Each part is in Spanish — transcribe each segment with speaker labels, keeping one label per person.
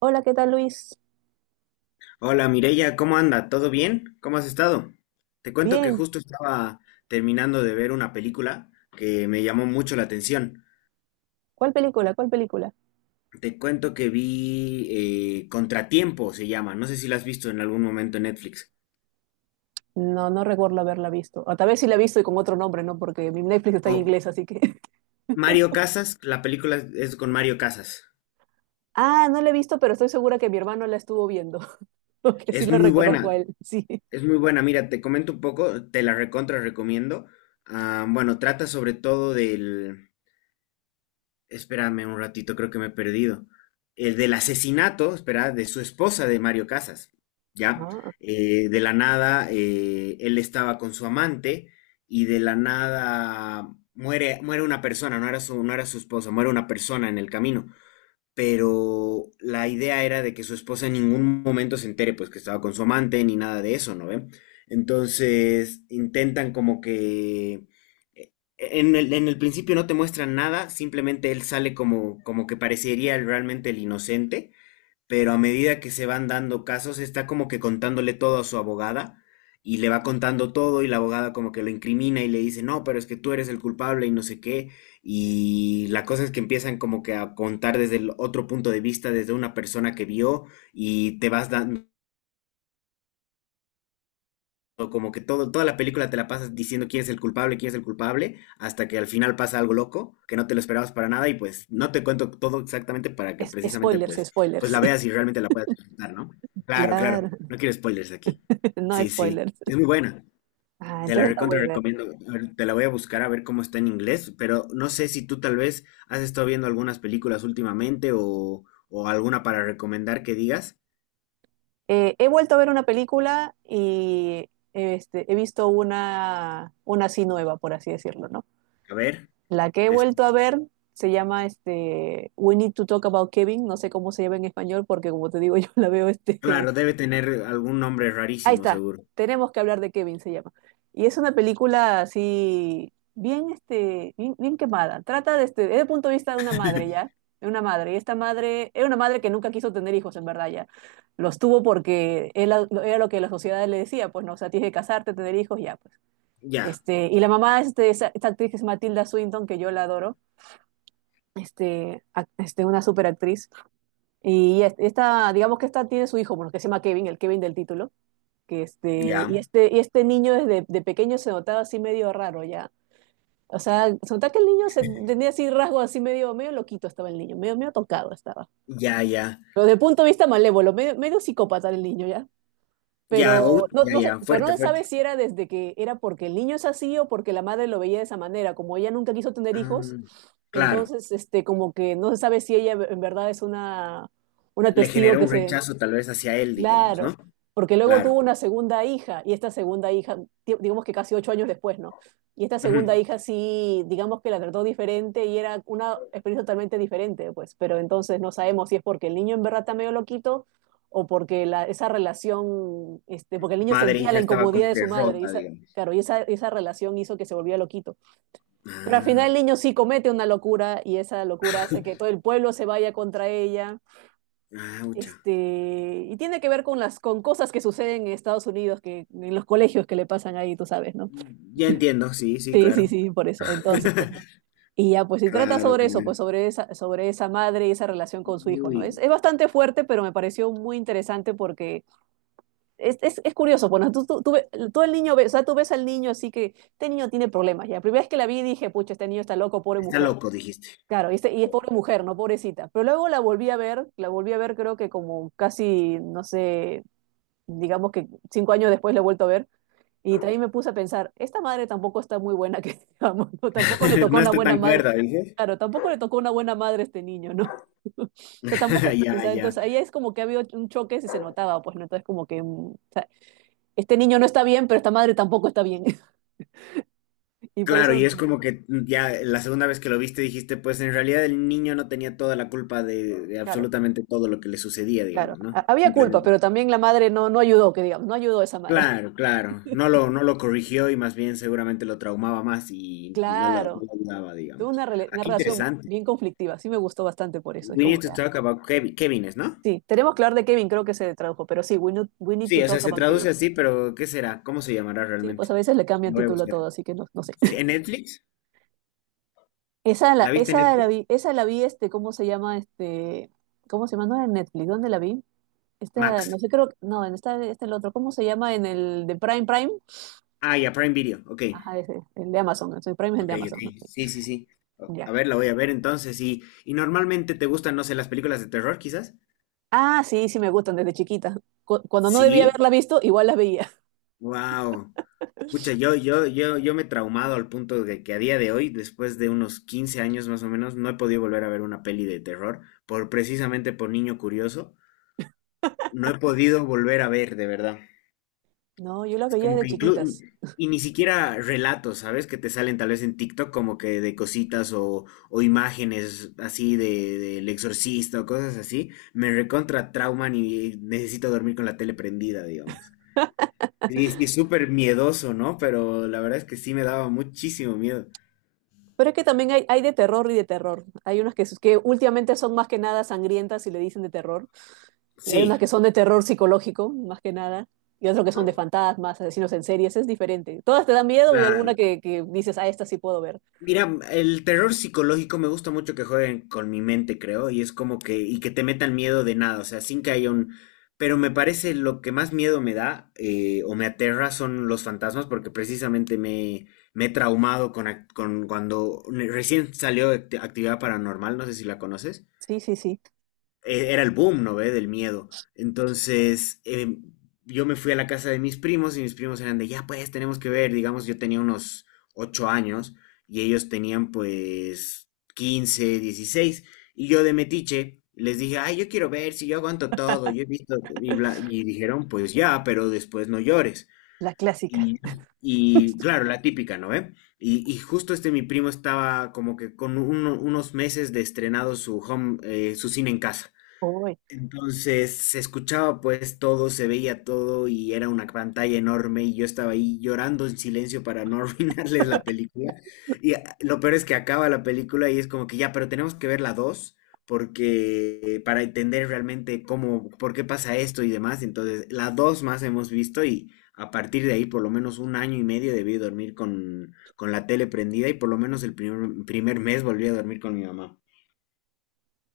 Speaker 1: Hola, ¿qué tal, Luis?
Speaker 2: Hola Mireya, ¿cómo anda? ¿Todo bien? ¿Cómo has estado? Te cuento que
Speaker 1: Bien.
Speaker 2: justo estaba terminando de ver una película que me llamó mucho la atención.
Speaker 1: ¿Cuál película?
Speaker 2: Te cuento que vi Contratiempo, se llama. No sé si la has visto en algún momento en Netflix.
Speaker 1: No, no recuerdo haberla visto. O tal vez sí la he visto y con otro nombre, ¿no? Porque mi Netflix está en
Speaker 2: Con
Speaker 1: inglés, así que.
Speaker 2: Mario Casas, la película es con Mario Casas.
Speaker 1: Ah, no la he visto, pero estoy segura que mi hermano la estuvo viendo. Porque sí
Speaker 2: Es
Speaker 1: lo
Speaker 2: muy
Speaker 1: reconozco a
Speaker 2: buena,
Speaker 1: él. Sí.
Speaker 2: es muy buena. Mira, te comento un poco, te la recontra recomiendo. Ah, bueno, trata sobre todo del, espérame un ratito, creo que me he perdido. El del asesinato, espera, de su esposa de Mario Casas, ¿ya?
Speaker 1: Ah,
Speaker 2: De la nada, él estaba con su amante y de la nada muere, muere una persona, no era su esposa, muere una persona en el camino, pero la idea era de que su esposa en ningún momento se entere, pues que estaba con su amante ni nada de eso, ¿no ve? Entonces intentan como que eh, en el principio no te muestran nada, simplemente él sale como, como que parecería realmente el inocente, pero a medida que se van dando casos, está como que contándole todo a su abogada y le va contando todo y la abogada como que lo incrimina y le dice, no, pero es que tú eres el culpable y no sé qué. Y la cosa es que empiezan como que a contar desde el otro punto de vista, desde una persona que vio y te vas dando como que todo, toda la película te la pasas diciendo quién es el culpable, quién es el culpable, hasta que al final pasa algo loco, que no te lo esperabas para nada, y pues no te cuento todo exactamente para que precisamente
Speaker 1: spoilers,
Speaker 2: pues, pues
Speaker 1: spoilers.
Speaker 2: la veas y realmente la puedas disfrutar, ¿no? Claro, claro,
Speaker 1: Claro,
Speaker 2: no quiero spoilers aquí.
Speaker 1: no
Speaker 2: Sí, sí,
Speaker 1: spoilers.
Speaker 2: es muy buena.
Speaker 1: Ah,
Speaker 2: Te la
Speaker 1: entonces la
Speaker 2: recontra
Speaker 1: voy a ver.
Speaker 2: recomiendo. A ver, te la voy a buscar a ver cómo está en inglés, pero no sé si tú tal vez has estado viendo algunas películas últimamente o alguna para recomendar que digas.
Speaker 1: He vuelto a ver una película y he visto una así nueva, por así decirlo, ¿no?
Speaker 2: A ver,
Speaker 1: La que he
Speaker 2: te escu-
Speaker 1: vuelto a ver se llama We Need to Talk About Kevin. No sé cómo se llama en español porque como te digo, yo la veo.
Speaker 2: claro, debe tener algún nombre
Speaker 1: Ahí
Speaker 2: rarísimo,
Speaker 1: está.
Speaker 2: seguro.
Speaker 1: Tenemos que hablar de Kevin se llama. Y es una película así bien, bien, bien quemada. Trata de desde el punto de vista de una madre, ya. De una madre. Y esta madre era una madre que nunca quiso tener hijos en verdad, ya. Los tuvo porque era lo que la sociedad le decía. Pues no, o sea, tienes que casarte, tener hijos, ya, pues.
Speaker 2: Ya,
Speaker 1: Y la mamá, esta actriz que es Matilda Swinton, que yo la adoro, una superactriz. Y esta, digamos que esta tiene su hijo, porque se llama Kevin, el Kevin del título. Que este,
Speaker 2: ya,
Speaker 1: y este, y este niño desde de pequeño se notaba así medio raro, ya. O sea, se notaba que el niño se tenía así rasgos así medio, medio loquito estaba el niño, medio, medio tocado estaba.
Speaker 2: ya, ya,
Speaker 1: Pero desde el punto de vista malévolo, medio, medio psicópata el niño, ya.
Speaker 2: ya,
Speaker 1: Pero
Speaker 2: out,
Speaker 1: no,
Speaker 2: ya,
Speaker 1: no sé,
Speaker 2: ya,
Speaker 1: pero no
Speaker 2: fuerte,
Speaker 1: se
Speaker 2: fuerte.
Speaker 1: sabe si era desde que era porque el niño es así o porque la madre lo veía de esa manera. Como ella nunca quiso tener hijos,
Speaker 2: Ah, claro,
Speaker 1: entonces como que no se sabe si ella en verdad es una
Speaker 2: le
Speaker 1: testigo
Speaker 2: generó
Speaker 1: que
Speaker 2: un
Speaker 1: se.
Speaker 2: rechazo tal vez hacia él, digamos,
Speaker 1: Claro,
Speaker 2: ¿no?
Speaker 1: porque luego tuvo
Speaker 2: Claro.
Speaker 1: una segunda hija y esta segunda hija, digamos que casi 8 años después, ¿no? Y esta segunda
Speaker 2: Ujú.
Speaker 1: hija sí, digamos que la trató diferente y era una experiencia totalmente diferente, pues, pero entonces no sabemos si es porque el niño en verdad está medio loquito o porque la, esa relación, porque el niño
Speaker 2: Madre e
Speaker 1: sentía
Speaker 2: hija
Speaker 1: la
Speaker 2: estaba
Speaker 1: incomodidad
Speaker 2: como
Speaker 1: de
Speaker 2: que
Speaker 1: su madre y
Speaker 2: rota,
Speaker 1: esa,
Speaker 2: digamos.
Speaker 1: claro, y esa relación hizo que se volviera loquito. Pero al final el
Speaker 2: Ah,
Speaker 1: niño sí comete una locura y esa locura hace que todo el pueblo se vaya contra ella
Speaker 2: aucha.
Speaker 1: este, y tiene que ver con las con cosas que suceden en Estados Unidos, que en los colegios que le pasan ahí, tú sabes, ¿no?
Speaker 2: Ya entiendo, sí, sí,
Speaker 1: Sí, sí,
Speaker 2: claro.
Speaker 1: sí, por eso. Entonces, pues no. Y ya, pues, si trata
Speaker 2: Claro,
Speaker 1: sobre eso,
Speaker 2: claro.
Speaker 1: pues sobre esa madre y esa relación con su hijo,
Speaker 2: Uy,
Speaker 1: ¿no? Es bastante fuerte, pero me pareció muy interesante porque es curioso. Bueno, tú el niño, ves, o sea, tú ves al niño, así que este niño tiene problemas, ya. La primera vez que la vi dije, pucha, este niño está loco, pobre
Speaker 2: está
Speaker 1: mujer.
Speaker 2: loco, dijiste.
Speaker 1: Claro, y es pobre mujer, ¿no? Pobrecita. Pero luego la volví a ver creo que como casi, no sé, digamos que 5 años después la he vuelto a ver, y también me puse a pensar, esta madre tampoco está muy buena, que digamos, ¿no? Tampoco le tocó
Speaker 2: No
Speaker 1: una
Speaker 2: está
Speaker 1: buena
Speaker 2: tan
Speaker 1: madre,
Speaker 2: cuerda, dices.
Speaker 1: claro, tampoco le tocó una buena madre a este niño, ¿no? O sea, tampoco, o
Speaker 2: Ya,
Speaker 1: sea,
Speaker 2: ya.
Speaker 1: entonces ahí es como que había un choque si se notaba, pues, ¿no? Entonces como que, o sea, este niño no está bien, pero esta madre tampoco está bien. Y por
Speaker 2: Claro,
Speaker 1: eso,
Speaker 2: y es
Speaker 1: mm,
Speaker 2: como que ya la segunda vez que lo viste dijiste, pues en realidad el niño no tenía toda la culpa de
Speaker 1: claro,
Speaker 2: absolutamente todo lo que le sucedía,
Speaker 1: claro,
Speaker 2: digamos, ¿no?
Speaker 1: había culpa,
Speaker 2: Simplemente.
Speaker 1: pero también la madre no, no ayudó, que digamos, no ayudó a esa madre.
Speaker 2: Claro, claro. No lo corrigió y más bien seguramente lo traumaba más y no
Speaker 1: Claro,
Speaker 2: lo ayudaba,
Speaker 1: tuvo
Speaker 2: digamos. Ah,
Speaker 1: una
Speaker 2: qué
Speaker 1: relación
Speaker 2: interesante.
Speaker 1: bien conflictiva. Sí me gustó bastante por eso, es
Speaker 2: We
Speaker 1: como
Speaker 2: need
Speaker 1: que.
Speaker 2: to talk about Kevines, ¿no?
Speaker 1: Sí, tenemos que hablar de Kevin, creo que se tradujo, pero sí, we need
Speaker 2: Sí,
Speaker 1: to
Speaker 2: o sea,
Speaker 1: talk
Speaker 2: se
Speaker 1: about
Speaker 2: traduce
Speaker 1: Kevin.
Speaker 2: así, pero ¿qué será? ¿Cómo se llamará
Speaker 1: Sí,
Speaker 2: realmente?
Speaker 1: pues a veces le cambian
Speaker 2: Lo voy a
Speaker 1: título a
Speaker 2: buscar.
Speaker 1: todo, así que no, no sé.
Speaker 2: Sí, ¿en Netflix?
Speaker 1: Esa
Speaker 2: ¿La
Speaker 1: la,
Speaker 2: viste en
Speaker 1: esa la
Speaker 2: Netflix?
Speaker 1: vi, esa la vi, ¿cómo se llama? ¿Cómo se llama? No era en Netflix, ¿dónde la vi? Esta,
Speaker 2: Max.
Speaker 1: no sé, creo, no, en esta, el otro, ¿cómo se llama? En el de Prime.
Speaker 2: Ah, ya, Prime Video. Ok.
Speaker 1: Ajá, ese, el de Amazon, el Prime es el de
Speaker 2: Ok, ok.
Speaker 1: Amazon, ¿no? Sí,
Speaker 2: Sí, sí, sí. O-
Speaker 1: ya.
Speaker 2: a ver, la voy a ver entonces. Y normalmente te gustan, no sé, las películas de terror, quizás.
Speaker 1: Ah, sí, sí me gustan desde chiquita. Cuando no debía
Speaker 2: Sí.
Speaker 1: haberla visto, igual las veía.
Speaker 2: Wow. Pucha, yo me he traumado al punto de que a día de hoy, después de unos 15 años más o menos, no he podido volver a ver una peli de terror, por precisamente por niño curioso. No he podido volver a ver, de verdad.
Speaker 1: No, yo las
Speaker 2: Es
Speaker 1: veía
Speaker 2: como
Speaker 1: desde
Speaker 2: que incluso,
Speaker 1: chiquitas.
Speaker 2: y ni siquiera relatos, ¿sabes? Que te salen tal vez en TikTok como que de cositas o imágenes así de, del exorcista o cosas así. Me recontra trauman y necesito dormir con la tele prendida, digamos. Sí, sí, súper miedoso, ¿no? Pero la verdad es que sí me daba muchísimo miedo.
Speaker 1: Pero es que también hay de terror y de terror. Hay unas que últimamente son más que nada sangrientas y le dicen de terror. Y hay unas
Speaker 2: Sí,
Speaker 1: que son de terror psicológico, más que nada. Y otras que son de fantasmas, asesinos en series. Es diferente. Todas te dan miedo y alguna
Speaker 2: claro.
Speaker 1: que dices, ah, esta sí puedo ver.
Speaker 2: Mira, el terror psicológico me gusta mucho que jueguen con mi mente, creo, y es como que, y que te metan miedo de nada, o sea, sin que haya un... Pero me parece lo que más miedo me da o me aterra son los fantasmas, porque precisamente me he traumado con, con cuando recién salió Actividad Paranormal, no sé si la conoces
Speaker 1: Sí, sí, sí.
Speaker 2: era el boom, ¿no ve? Del miedo. Entonces, yo me fui a la casa de mis primos y mis primos eran de, ya pues, tenemos que ver, digamos, yo tenía unos ocho años y ellos tenían pues 15, 16 y yo de metiche les dije, ay, yo quiero ver si yo aguanto todo, yo he visto y, bla- y dijeron, pues ya, pero después no llores.
Speaker 1: La clásica.
Speaker 2: Y, y claro, la típica, ¿no ve? Y justo este mi primo estaba como que con unos meses de estrenado su home, su cine en casa.
Speaker 1: Uy.
Speaker 2: Entonces se escuchaba pues todo, se veía todo y era una pantalla enorme y yo estaba ahí llorando en silencio para no arruinarles la película. Y lo peor es que acaba la película y es como que ya, pero tenemos que ver la 2 porque para entender realmente cómo, por qué pasa esto y demás. Entonces la 2 más hemos visto y a partir de ahí por lo menos un año y medio debí dormir con la tele prendida y por lo menos el primer mes volví a dormir con mi mamá.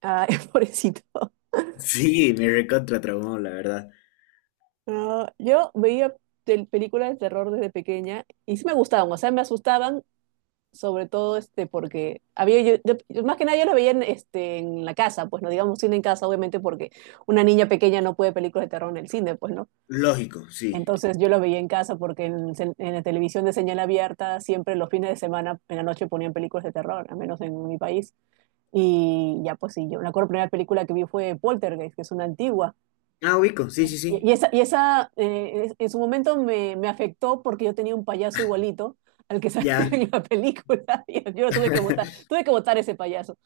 Speaker 1: Ay, pobrecito.
Speaker 2: Sí, me recontra traumó, la verdad.
Speaker 1: No, yo veía películas de terror desde pequeña y sí me gustaban. O sea, me asustaban, sobre todo porque había yo, más que nada yo las veía en la casa, pues no digamos cine en casa, obviamente porque una niña pequeña no puede ver películas de terror en el cine, pues no.
Speaker 2: Lógico, sí.
Speaker 1: Entonces yo lo veía en casa porque en la televisión de señal abierta siempre los fines de semana en la noche ponían películas de terror, al menos en mi país. Y ya pues sí, yo me acuerdo la primera película que vi fue Poltergeist, que es una antigua
Speaker 2: Ah, ubico, sí, sí, sí.
Speaker 1: y esa en su momento me afectó porque yo tenía un payaso igualito al que salió
Speaker 2: Ya.
Speaker 1: en la película. Y yo lo tuve que votar ese payaso.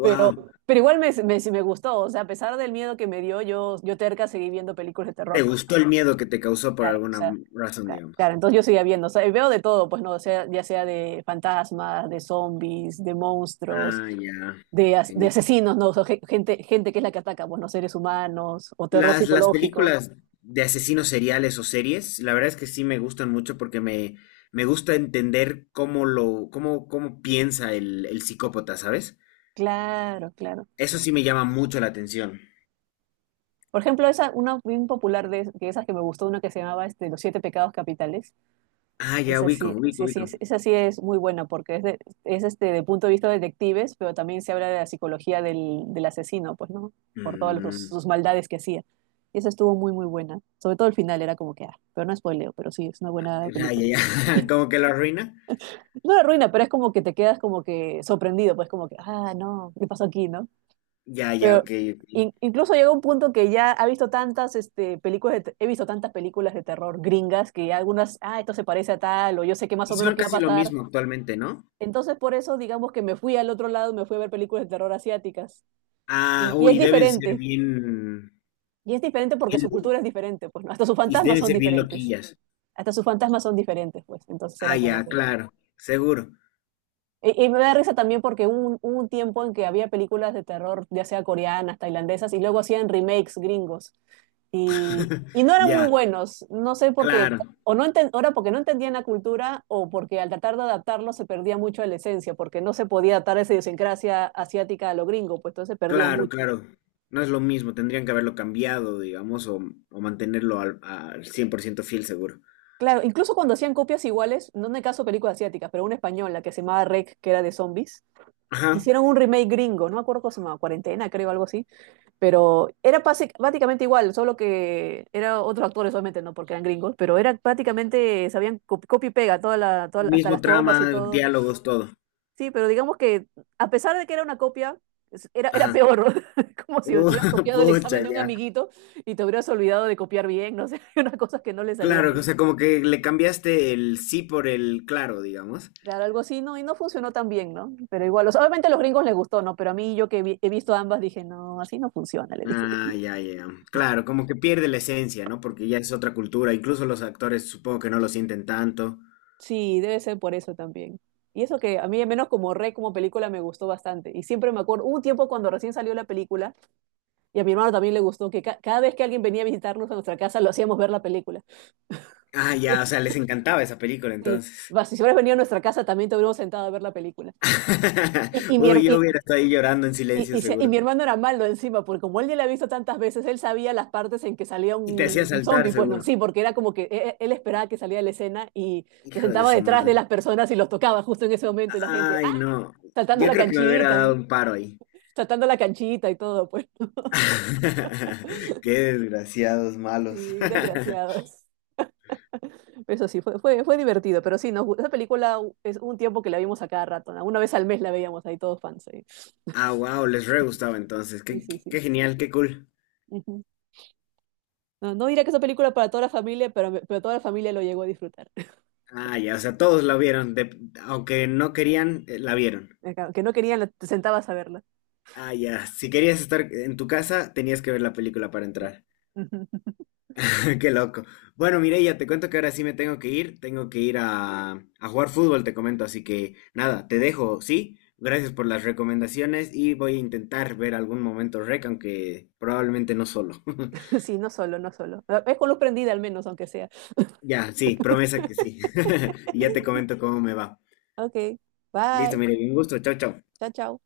Speaker 1: Pero, pero igual sí me gustó. O sea, a pesar del miedo que me dio, yo terca seguí viendo películas de
Speaker 2: Te
Speaker 1: terror. Pues,
Speaker 2: gustó el miedo que te causó por
Speaker 1: claro, o
Speaker 2: alguna
Speaker 1: sea,
Speaker 2: razón, digamos.
Speaker 1: claro, entonces yo seguía viendo. O sea, y veo de todo, pues no, o sea, ya sea de fantasmas, de zombies, de monstruos.
Speaker 2: Ah, ya.
Speaker 1: De
Speaker 2: Genial.
Speaker 1: asesinos, ¿no? O sea, gente que es la que ataca, bueno, seres humanos o terror
Speaker 2: Las
Speaker 1: psicológico.
Speaker 2: películas de asesinos seriales o series, la verdad es que sí me gustan mucho porque me gusta entender cómo, cómo piensa el psicópata, ¿sabes?
Speaker 1: Claro, claro.
Speaker 2: Eso sí me llama mucho la atención.
Speaker 1: Por ejemplo, esa, una bien popular de esas que me gustó, una que se llamaba Los Siete Pecados Capitales.
Speaker 2: Ah, ya
Speaker 1: Esa
Speaker 2: ubico,
Speaker 1: sí,
Speaker 2: ubico,
Speaker 1: sí, sí,
Speaker 2: ubico.
Speaker 1: esa sí es muy buena porque es, de, es este, de punto de vista de detectives, pero también se habla de la psicología del asesino, pues, ¿no? Por todas
Speaker 2: Mm,
Speaker 1: sus maldades que hacía. Y esa estuvo muy, muy buena. Sobre todo el final era como que, ah, pero no spoileo, pero sí, es una buena
Speaker 2: ya, ya,
Speaker 1: película.
Speaker 2: ya. Como que lo arruina.
Speaker 1: No la arruina, pero es como que te quedas como que sorprendido, pues como que, ah, no, ¿qué pasó aquí, no?
Speaker 2: Ya, ya,
Speaker 1: Pero
Speaker 2: ok. Ok.
Speaker 1: incluso llega un punto que ya ha visto tantas películas, he visto tantas películas de terror gringas que algunas, ah, esto se parece a tal, o yo sé que más
Speaker 2: Y
Speaker 1: o menos
Speaker 2: son
Speaker 1: qué va a
Speaker 2: casi lo
Speaker 1: pasar.
Speaker 2: mismo actualmente, ¿no?
Speaker 1: Entonces, por eso, digamos que me fui al otro lado, me fui a ver películas de terror asiáticas.
Speaker 2: Ah,
Speaker 1: Y
Speaker 2: uy,
Speaker 1: es
Speaker 2: deben ser
Speaker 1: diferente.
Speaker 2: bien,
Speaker 1: Y es diferente porque su
Speaker 2: bien-
Speaker 1: cultura es diferente, pues, ¿no? Hasta sus
Speaker 2: y
Speaker 1: fantasmas
Speaker 2: deben
Speaker 1: son
Speaker 2: ser bien
Speaker 1: diferentes.
Speaker 2: loquillas.
Speaker 1: Hasta sus fantasmas son diferentes, pues. Entonces
Speaker 2: Ah,
Speaker 1: era como
Speaker 2: ya,
Speaker 1: que.
Speaker 2: claro, seguro.
Speaker 1: Y me da risa también porque hubo un tiempo en que había películas de terror, ya sea coreanas, tailandesas, y luego hacían remakes gringos. Y, y no eran muy
Speaker 2: Ya,
Speaker 1: buenos, no sé por qué,
Speaker 2: claro,
Speaker 1: o era porque no entendían la cultura o porque al tratar de adaptarlo se perdía mucho de la esencia, porque no se podía adaptar esa idiosincrasia asiática a lo gringo, pues entonces se perdía
Speaker 2: claro,
Speaker 1: mucho.
Speaker 2: claro. No es lo mismo, tendrían que haberlo cambiado, digamos, o mantenerlo al, al 100% fiel, seguro.
Speaker 1: Claro, incluso cuando hacían copias iguales, no en el caso de películas asiáticas, pero una española que se llamaba Rec, que era de zombies,
Speaker 2: Ajá,
Speaker 1: hicieron un remake gringo, no me acuerdo cómo se llamaba, Cuarentena, creo, algo así. Pero era prácticamente igual, solo que eran otros actores, obviamente, no porque eran gringos, pero era prácticamente, sabían copia y pega, hasta
Speaker 2: mismo
Speaker 1: las tomas y
Speaker 2: trama,
Speaker 1: todo.
Speaker 2: diálogos, todo.
Speaker 1: Sí, pero digamos que a pesar de que era una copia, era
Speaker 2: Ajá.
Speaker 1: peor, ¿no? Como si te
Speaker 2: Oh
Speaker 1: hubieras copiado el
Speaker 2: pucha,
Speaker 1: examen de un
Speaker 2: ya.
Speaker 1: amiguito y te hubieras olvidado de copiar bien, no sé, unas cosas que no le salían
Speaker 2: Claro, o
Speaker 1: bien.
Speaker 2: sea, como que le cambiaste el sí por el claro, digamos.
Speaker 1: Claro, algo así, ¿no? Y no funcionó tan bien, ¿no? Pero igual, o sea, obviamente a los gringos les gustó, ¿no? Pero a mí, yo que he visto ambas, dije, no, así no funciona, le dije.
Speaker 2: Ah, ya, ya. Claro, como que pierde la esencia, ¿no? Porque ya es otra cultura. Incluso los actores supongo que no lo sienten tanto.
Speaker 1: Sí, debe ser por eso también. Y eso que a mí, al menos como Rey, como película, me gustó bastante. Y siempre me acuerdo, hubo un tiempo cuando recién salió la película, y a mi hermano también le gustó, que cada vez que alguien venía a visitarnos a nuestra casa, lo hacíamos ver la película.
Speaker 2: Ah, ya, o sea, les encantaba esa película
Speaker 1: Sí,
Speaker 2: entonces.
Speaker 1: va, si hubieras venido a nuestra casa, también te hubiéramos sentado a ver la película. Y, y, mi,
Speaker 2: Uy,
Speaker 1: her-
Speaker 2: yo
Speaker 1: y,
Speaker 2: hubiera estado ahí llorando en silencio
Speaker 1: y si- y
Speaker 2: seguro.
Speaker 1: mi hermano era malo encima, porque como él ya la ha visto tantas veces, él sabía las partes en que salía
Speaker 2: Y te hacía
Speaker 1: un
Speaker 2: saltar
Speaker 1: zombie. Pues no,
Speaker 2: seguro.
Speaker 1: sí, porque era como que él, esperaba que saliera la escena y se
Speaker 2: Hijo de
Speaker 1: sentaba
Speaker 2: su
Speaker 1: detrás de
Speaker 2: madre.
Speaker 1: las personas y los tocaba justo en ese momento, y la gente, ¡ah!
Speaker 2: Ay, no.
Speaker 1: Saltando
Speaker 2: Yo
Speaker 1: la
Speaker 2: creo que me hubiera
Speaker 1: canchita.
Speaker 2: dado
Speaker 1: ¿Eh?
Speaker 2: un paro ahí.
Speaker 1: Tratando la canchita y todo, pues
Speaker 2: Qué desgraciados malos.
Speaker 1: sí, desgraciados. Pero eso sí, fue divertido, pero sí, esa película es un tiempo que la vimos a cada rato, ¿no? Una vez al mes la veíamos ahí todos fans.
Speaker 2: Ah, wow, les re gustaba entonces.
Speaker 1: Sí,
Speaker 2: Qué,
Speaker 1: sí,
Speaker 2: qué
Speaker 1: sí. Sí.
Speaker 2: qué genial, qué cool.
Speaker 1: Ujú. No, no diría que es una película para toda la familia, pero toda la familia lo llegó a disfrutar.
Speaker 2: Ah, ya, o sea, todos la vieron, aunque no querían, la vieron.
Speaker 1: Acá, que no querían, te sentabas a verla.
Speaker 2: Ah, ya, si querías estar en tu casa, tenías que ver la película para entrar.
Speaker 1: Ujú.
Speaker 2: Qué loco. Bueno, Mireya, te cuento que ahora sí me tengo que ir a jugar fútbol, te comento, así que nada, te dejo, ¿sí? Gracias por las recomendaciones y voy a intentar ver algún momento rec, aunque probablemente no solo.
Speaker 1: Sí, no solo, no solo. Ah, es con luz prendida al menos, aunque sea.
Speaker 2: Ya, sí, promesa que sí. Y ya te comento cómo me va.
Speaker 1: Ok,
Speaker 2: Listo,
Speaker 1: bye.
Speaker 2: Mireya, un gusto, chao, chao.
Speaker 1: Chao, chao.